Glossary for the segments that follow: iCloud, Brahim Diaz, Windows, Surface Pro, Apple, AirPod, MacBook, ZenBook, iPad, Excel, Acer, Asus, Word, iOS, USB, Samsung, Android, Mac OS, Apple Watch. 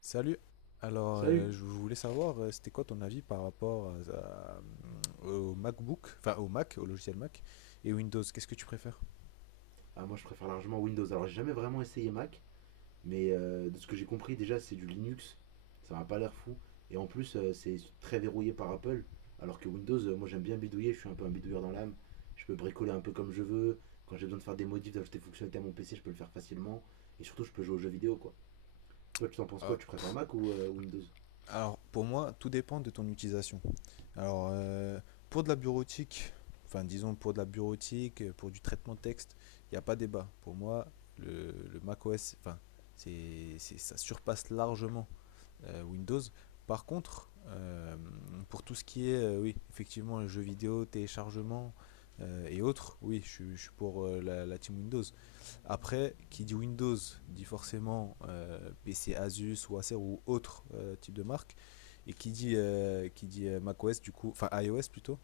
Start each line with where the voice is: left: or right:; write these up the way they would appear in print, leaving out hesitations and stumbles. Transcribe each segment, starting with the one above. left: Salut. Alors,
right: Salut.
left: je voulais savoir, c'était quoi ton avis par rapport au MacBook, enfin au Mac, au logiciel Mac et Windows. Qu'est-ce que tu préfères?
right: Ah, moi je préfère largement Windows. Alors j'ai jamais vraiment essayé Mac, mais de ce que j'ai compris, déjà c'est du Linux, ça m'a pas l'air fou. Et en plus, c'est très verrouillé par Apple, alors que Windows, moi j'aime bien bidouiller, je suis un peu un bidouilleur dans l'âme. Je peux bricoler un peu comme je veux. Quand j'ai besoin de faire des modifs, d'ajouter des fonctionnalités à mon PC, je peux le faire facilement. Et surtout, je peux jouer aux jeux vidéo quoi. Toi, tu t'en penses
left: Euh,
right: quoi? Tu préfères Mac ou Windows?
left: alors, pour moi, tout dépend de ton utilisation. Alors, pour de la bureautique, enfin disons pour de la bureautique, pour du traitement de texte, il n'y a pas débat. Pour moi, le Mac OS, enfin, ça surpasse largement Windows. Par contre, pour tout ce qui est, oui, effectivement, jeux vidéo, téléchargement et autres, oui, je suis pour la team Windows. Après, qui dit Windows dit forcément PC Asus ou Acer ou autre type de marque. Et qui dit macOS, du coup, enfin iOS plutôt,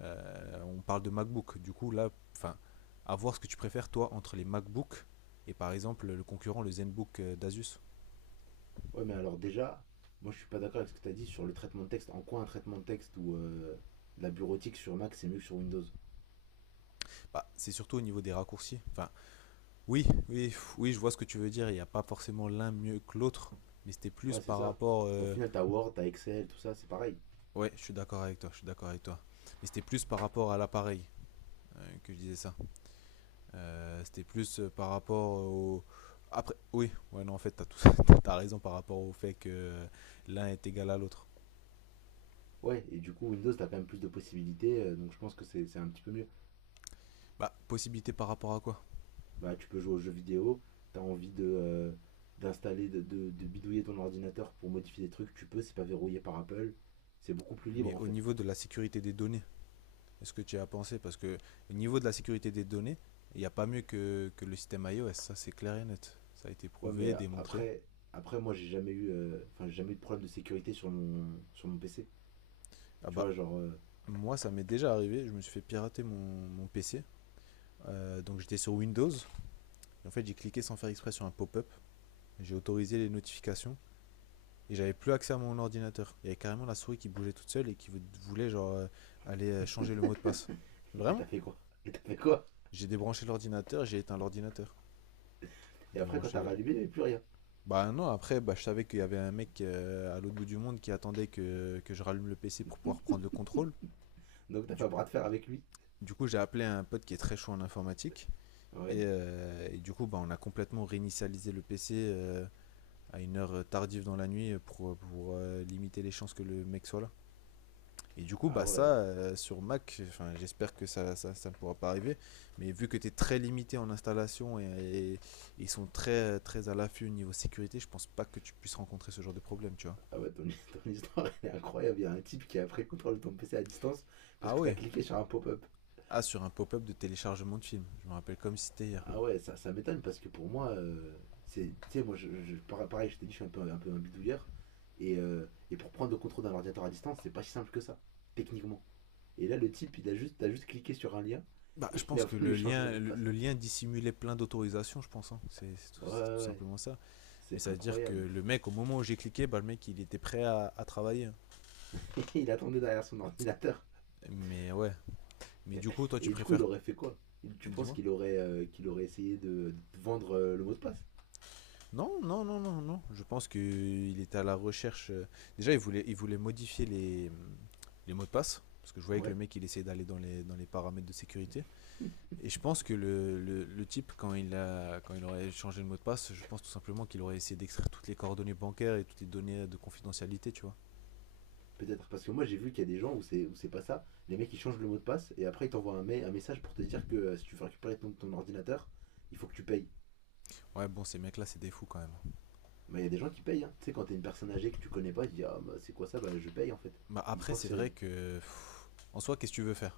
left: on parle de MacBook. Du coup, là, enfin, à voir ce que tu préfères, toi, entre les MacBooks et par exemple le concurrent, le ZenBook d'Asus.
right: Ouais, mais alors déjà, moi je suis pas d'accord avec ce que tu as dit sur le traitement de texte. En quoi un traitement de texte ou de la bureautique sur Mac c'est mieux que sur Windows?
left: Bah, c'est surtout au niveau des raccourcis. Enfin, oui, oui, oui, je vois ce que tu veux dire. Il n'y a pas forcément l'un mieux que l'autre, mais c'était plus
right: Ouais, c'est
left: par
right: ça.
left: rapport.
right: Au final, t'as Word, t'as Excel, tout ça, c'est pareil.
left: Ouais, je suis d'accord avec toi, je suis d'accord avec toi. Mais c'était plus par rapport à l'appareil que je disais ça. C'était plus par rapport au. Après, oui, ouais, non, en fait, t'as tout... raison par rapport au fait que l'un est égal à l'autre.
right: Ouais, et du coup, Windows, t'as quand même plus de possibilités, donc je pense que c'est un petit peu mieux.
left: Bah, possibilité par rapport à quoi?
right: Bah, tu peux jouer aux jeux vidéo, t'as envie de d'installer, de bidouiller ton ordinateur pour modifier des trucs, tu peux, c'est pas verrouillé par Apple, c'est beaucoup plus
left: Mais
right: libre en
left: au
right: fait.
left: niveau de la sécurité des données, est-ce que tu y as pensé? Parce que au niveau de la sécurité des données, il n'y a pas mieux que le système iOS, ça c'est clair et net. Ça a été
right: Ouais, mais
left: prouvé, démontré.
right: après, après moi, j'ai jamais eu, j'ai jamais eu de problème de sécurité sur mon PC.
left: Ah
right: Tu
left: bah,
right: vois, genre,
left: moi ça m'est déjà arrivé, je me suis fait pirater mon PC. Donc j'étais sur Windows. Et en fait, j'ai cliqué sans faire exprès sur un pop-up. J'ai autorisé les notifications. Et j'avais plus accès à mon ordinateur. Il y avait carrément la souris qui bougeait toute seule et qui voulait genre aller changer le mot de passe.
right: et t'as
left: Vraiment.
right: fait quoi? Et t'as fait quoi?
left: J'ai débranché l'ordinateur, j'ai éteint l'ordinateur.
right: Et après, quand t'as
left: Débranché.
right: rallumé, il n'y avait plus rien.
left: Bah non, après, bah, je savais qu'il y avait un mec à l'autre bout du monde qui attendait que je rallume le PC pour pouvoir prendre le contrôle.
right: Donc, t'as fait
left: Du,
right: un bras de fer avec lui.
left: du coup, j'ai appelé un pote qui est très chaud en informatique.
right: Ouais.
left: Et du coup, bah, on a complètement réinitialisé le PC à une heure tardive dans la nuit pour limiter les chances que le mec soit là. Et du coup,
right: Ah
left: bah ça,
right: ouais.
left: sur Mac, enfin, j'espère que ça ne pourra pas arriver. Mais vu que tu es très limité en installation et, ils sont très, très à l'affût au niveau sécurité, je pense pas que tu puisses rencontrer ce genre de problème, tu vois.
right: Ah ouais, ton, ton histoire, elle est incroyable. Il y a un type qui a pris le contrôle de ton PC à distance parce
left: Ah
right: que t'as
left: oui.
right: cliqué sur un pop-up.
left: Ah, sur un pop-up de téléchargement de film. Je me rappelle comme si c'était hier.
right: Ah ouais, ça m'étonne parce que pour moi, c'est, tu sais, moi, pareil, je t'ai dit, je suis un peu peu un bidouilleur. Et pour prendre le contrôle d'un ordinateur à distance, c'est pas si simple que ça, techniquement. Et là, le type, t'as juste cliqué sur un lien.
left: Bah,
right: Et
left: je
right: il
left: pense
right: a
left: que
right: voulu
left: le
right: changer le
left: lien,
right: mot de
left: le,
right: passe.
left: le lien dissimulait plein d'autorisations, je pense, hein.
right: Ouais,
left: C'est
right: ouais,
left: tout
right: ouais,
left: simplement ça. Mais
right: c'est
left: ça veut dire que
right: incroyable.
left: le mec, au moment où j'ai cliqué, bah, le mec, il était prêt à travailler.
right: Il attendait derrière son ordinateur.
left: Mais ouais. Mais
right: Et,
left: du coup, toi, tu
right: et du coup, il
left: préfères.
right: aurait fait quoi? Tu penses
left: Dis-moi.
right: qu'il aurait essayé de te vendre le mot de passe?
left: Non, non, non, non, non. Je pense qu'il était à la recherche. Déjà, il voulait modifier les mots de passe. Parce que je
right: Ah
left: voyais que le
right: ouais.
left: mec, il essayait d'aller dans les paramètres de sécurité. Et je pense que le type, quand il aurait changé le mot de passe, je pense tout simplement qu'il aurait essayé d'extraire toutes les coordonnées bancaires et toutes les données de confidentialité, tu vois.
right: Peut-être. Parce que moi, j'ai vu qu'il y a des gens où c'est pas ça. Les mecs, ils changent le mot de passe et après, ils t'envoient un, un message pour te dire que si tu veux récupérer ton, ton ordinateur, il faut que tu payes.
left: Ouais, bon, ces mecs-là, c'est des fous quand même.
right: Bah, il y a des gens qui payent, hein. Tu sais, quand t'es une personne âgée que tu connais pas, tu dis: ah, bah, c'est quoi ça? Bah, je paye en fait.
left: Bah,
right: Ils
left: après,
right: pensent que
left: c'est vrai
right: c'est.
left: que. En soi, qu'est-ce que tu veux faire?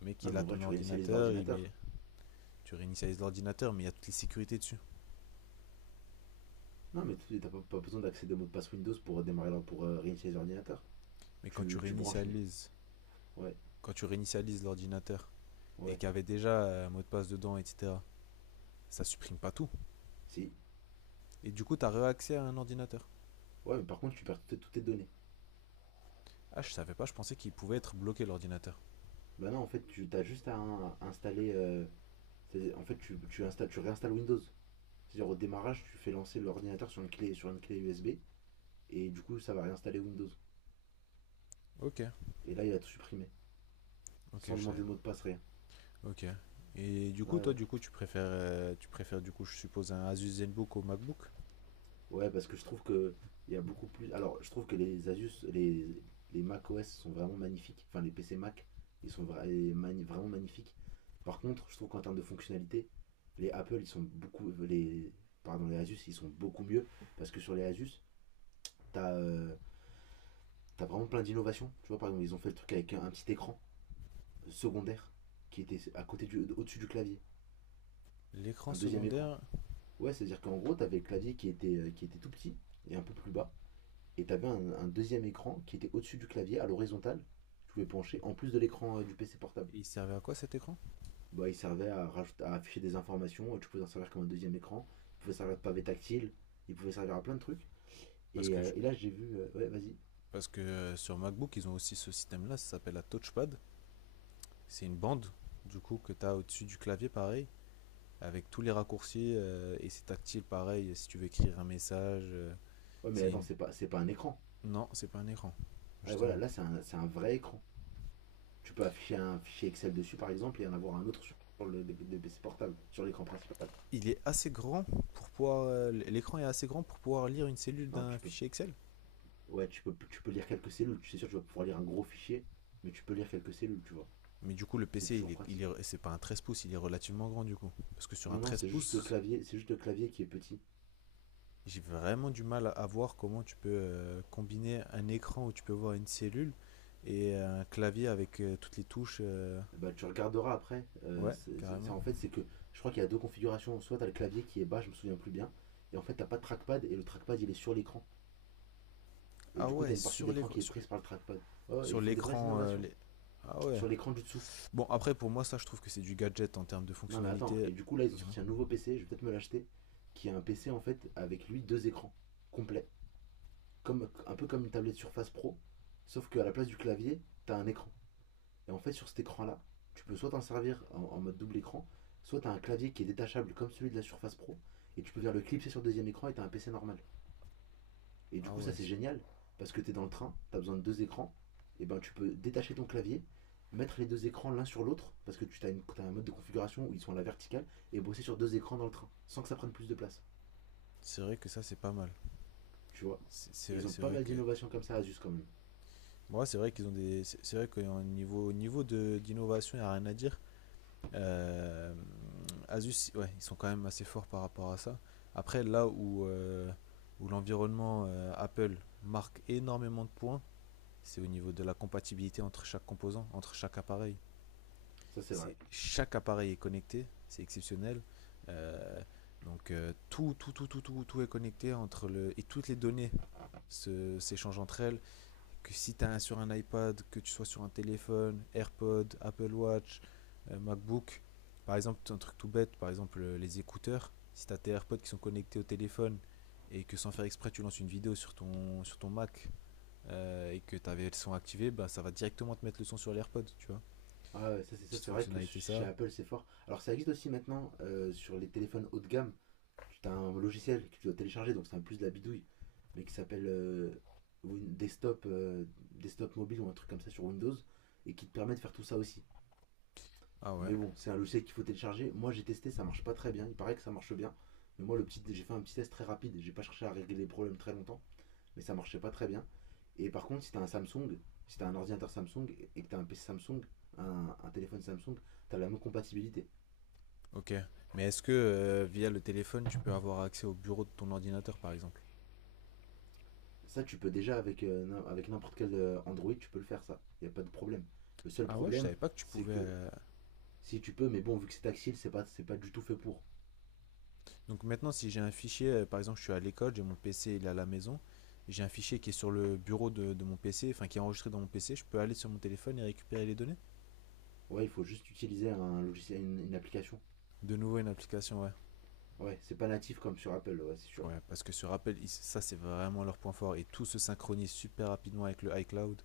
left: Le mec,
right: Non,
left: il
right: mais
left: a
right: en vrai,
left: ton
right: tu réinitialises
left: ordinateur, il met...
right: l'ordinateur.
left: tu réinitialises l'ordinateur, mais il y a toutes les sécurités dessus.
right: Non, mais t'as pas, pas besoin d'accéder au mot de passe Windows pour démarrer pour réinitialiser l'ordinateur.
left: Mais quand tu
right: Tu branches une.
left: réinitialises,
right: Ouais,
left: quand tu réinitialises l'ordinateur et
right: ouais,
left: qu'il y avait déjà un mot de passe dedans, etc., ça supprime pas tout.
right: si.
left: Et du coup, tu as réaccès à un ordinateur.
right: Ouais, mais par contre, tu perds toutes, toutes tes données.
left: Ah, je savais pas, je pensais qu'il pouvait être bloqué l'ordinateur.
right: Bah, non, en fait, tu as juste à, à installer. En fait, tu installes, tu réinstalles Windows. C'est-à-dire au démarrage, tu fais lancer l'ordinateur sur une clé USB et du coup ça va réinstaller Windows.
left: Ok,
right: Et là il a tout supprimé
left: ok,
right: sans
left: je
right: demander
left: savais
right: de
left: pas.
right: mot de passe rien.
left: Ok. Et du
right: Ouais,
left: coup, toi,
right: ouais.
left: du coup, tu préfères, du coup, je suppose, un Asus ZenBook au MacBook.
right: Ouais, parce que je trouve que il y a beaucoup plus. Alors je trouve que les Asus, les Mac OS sont vraiment magnifiques. Enfin les PC Mac, ils sont vraiment magnifiques. Par contre, je trouve qu'en termes de fonctionnalité, les Apple ils sont beaucoup les pardon les Asus ils sont beaucoup mieux parce que sur les Asus t'as t'as vraiment plein d'innovations. Tu vois par exemple ils ont fait le truc avec un petit écran secondaire qui était à côté du, au-dessus du clavier,
left: L'écran
right: un deuxième écran.
left: secondaire,
right: Ouais, c'est-à-dire qu'en gros, t'avais le clavier qui était tout petit et un peu plus bas, et t'avais un deuxième écran qui était au-dessus du clavier, à l'horizontale. Tu pouvais pencher en plus de l'écran du PC portable.
left: il servait à quoi cet écran?
right: Bah, il servait à afficher des informations, tu pouvais en servir comme un deuxième écran, il pouvait servir de pavé tactile, il pouvait servir à plein de trucs.
left: Parce que, je-
right: Et là, j'ai vu, ouais, vas-y.
left: parce que sur MacBook, ils ont aussi ce système-là, ça s'appelle la touchpad. C'est une bande, du coup, que tu as au-dessus du clavier, pareil, avec tous les raccourcis, et c'est tactile, pareil, si tu veux écrire un message.
right: Ouais, mais
left: C'est
right: attends,
left: une-
right: c'est pas un écran.
left: Non, c'est pas un écran,
right: Ouais, voilà,
left: justement.
right: là, c'est un vrai écran. Tu peux afficher un fichier Excel dessus, par exemple, et en avoir un autre sur le, le PC portable, sur l'écran principal.
left: Il est assez grand pour pouvoir... L'écran est assez grand pour pouvoir lire une cellule
right: Non,
left: d'un
right: tu peux,
left: fichier Excel.
right: ouais, tu peux lire quelques cellules. Tu sais sûr, tu vas pouvoir lire un gros fichier, mais tu peux lire quelques cellules, tu vois.
left: Mais du coup, le
right: C'est
left: PC,
right: toujours pratique.
left: c'est pas un 13 pouces, il est relativement grand, du coup. Parce que sur un
right: Non, non,
left: 13
right: c'est juste le
left: pouces,
right: clavier, c'est juste le clavier qui est petit.
left: j'ai vraiment du mal à voir comment tu peux combiner un écran où tu peux voir une cellule et un clavier avec toutes les touches.
right: Bah, tu regarderas après.
left: Ouais, carrément.
right: En fait, c'est que je crois qu'il y a deux configurations. Soit t'as le clavier qui est bas, je me souviens plus bien, et en fait t'as pas de trackpad et le trackpad il est sur l'écran. Et
left: Ah
right: du coup
left: ouais,
right: t'as une partie de
left: sur
right: l'écran
left: l'écran.
right: qui est
left: Sur,
right: prise par le trackpad. Ouais, ouais, ils
left: sur
right: font des vraies
left: l'écran.
right: innovations
left: Ah ouais.
right: sur l'écran du dessous.
left: Bon, après, pour moi, ça, je trouve que c'est du gadget en termes de
right: Non mais attends,
left: fonctionnalité.
right: et du coup là ils ont
left: Dis-moi.
right: sorti un nouveau PC, je vais peut-être me l'acheter, qui est un PC en fait avec lui deux écrans complets, comme, un peu comme une tablette Surface Pro, sauf qu'à la place du clavier, t'as un écran. Et en fait sur cet écran là, tu peux soit t'en servir en, en mode double écran, soit t'as un clavier qui est détachable comme celui de la Surface Pro, et tu peux venir le clipser sur le deuxième écran et t'as un PC normal. Et du
left: Ah
right: coup, ça
left: ouais,
right: c'est génial parce que tu es dans le train, tu as besoin de deux écrans, et ben tu peux détacher ton clavier, mettre les deux écrans l'un sur l'autre parce que tu as, as un mode de configuration où ils sont à la verticale et bosser sur deux écrans dans le train sans que ça prenne plus de place,
left: vrai que ça, c'est pas mal.
right: tu vois. Et ils ont
left: C'est-
right: pas
left: Vrai
right: mal
left: que.
right: d'innovations comme ça, Asus quand même.
left: Moi, c'est vrai qu'ils ont des. C'est vrai qu'au niveau, d'innovation, il n'y a rien à dire. Euh, Asus, ouais, ils sont quand même assez forts par rapport à ça. Après, là où l'environnement Apple marque énormément de points, c'est au niveau de la compatibilité entre chaque composant, entre chaque appareil.
right: Ça c'est vrai.
left: C'est chaque appareil est connecté, c'est exceptionnel. Euh, donc tout est connecté entre le et toutes les données s'échangent entre elles. Que si tu as sur un iPad, que tu sois sur un téléphone, AirPod, Apple Watch, MacBook, par exemple un truc tout bête, par exemple les écouteurs. Si tu as tes AirPods qui sont connectés au téléphone et que sans faire exprès tu lances une vidéo sur ton Mac et que tu avais le son activé, bah, ça va directement te mettre le son sur l'AirPod, tu vois.
right: Ah ouais, ça
left: Petite
right: c'est vrai que
left: fonctionnalité
right: chez
left: ça.
right: Apple c'est fort. Alors ça existe aussi maintenant sur les téléphones haut de gamme tu as un logiciel que tu dois télécharger, donc c'est un plus de la bidouille, mais qui s'appelle Desktop, Desktop Mobile ou un truc comme ça sur Windows, et qui te permet de faire tout ça aussi.
left: Ah ouais.
right: Mais bon, c'est un logiciel qu'il faut télécharger. Moi j'ai testé, ça marche pas très bien. Il paraît que ça marche bien. Mais moi le petit, j'ai fait un petit test très rapide. J'ai pas cherché à régler les problèmes très longtemps, mais ça marchait pas très bien. Et par contre, si t'as un Samsung, si t'as un ordinateur Samsung et que t'as un PC Samsung, un téléphone Samsung, t'as la même compatibilité.
left: Ok. Mais est-ce que via le téléphone, tu peux avoir accès au bureau de ton ordinateur, par exemple?
right: Ça, tu peux déjà avec, avec n'importe quel Android, tu peux le faire, ça. Il n'y a pas de problème. Le seul
left: Ah ouais, je savais
right: problème,
left: pas que tu
right: c'est
left: pouvais.
right: que si tu peux, mais bon, vu que c'est tactile, c'est pas du tout fait pour.
left: Donc maintenant, si j'ai un fichier, par exemple, je suis à l'école, j'ai mon PC, il est à la maison, et j'ai un fichier qui est sur le bureau de mon PC, enfin qui est enregistré dans mon PC, je peux aller sur mon téléphone et récupérer les données?
right: Ouais, il faut juste utiliser un logiciel, une application.
left: De nouveau, une application, ouais.
right: Ouais, c'est pas natif comme sur Apple, ouais, c'est sûr.
left: Ouais, parce que ce rappel, ça, c'est vraiment leur point fort, et tout se synchronise super rapidement avec le iCloud.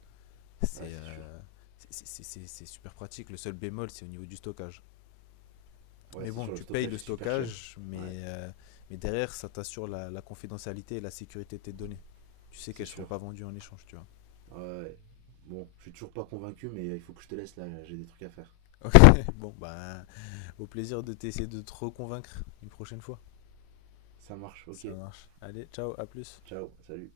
right: Ouais,
left: C'est
right: c'est sûr.
left: euh, c'est super pratique. Le seul bémol, c'est au niveau du stockage.
right: Ouais,
left: Mais
right: c'est
left: bon,
right: sûr, le
left: tu payes
right: stockage
left: le
right: est super cher.
left: stockage, mais,
right: Ouais,
left: euh, mais derrière, ça t'assure la confidentialité et la sécurité de tes données. Tu sais
right: c'est
left: qu'elles seront
right: sûr.
left: pas vendues en échange, tu vois.
right: Ouais. Bon, je suis toujours pas convaincu, mais il faut que je te laisse là, j'ai des trucs à faire.
left: Ok, bon, ben, au plaisir de t'essayer de te reconvaincre une prochaine fois.
right: Ça marche,
left: Ça
right: ok.
left: marche. Allez, ciao, à plus.
right: Ciao, salut.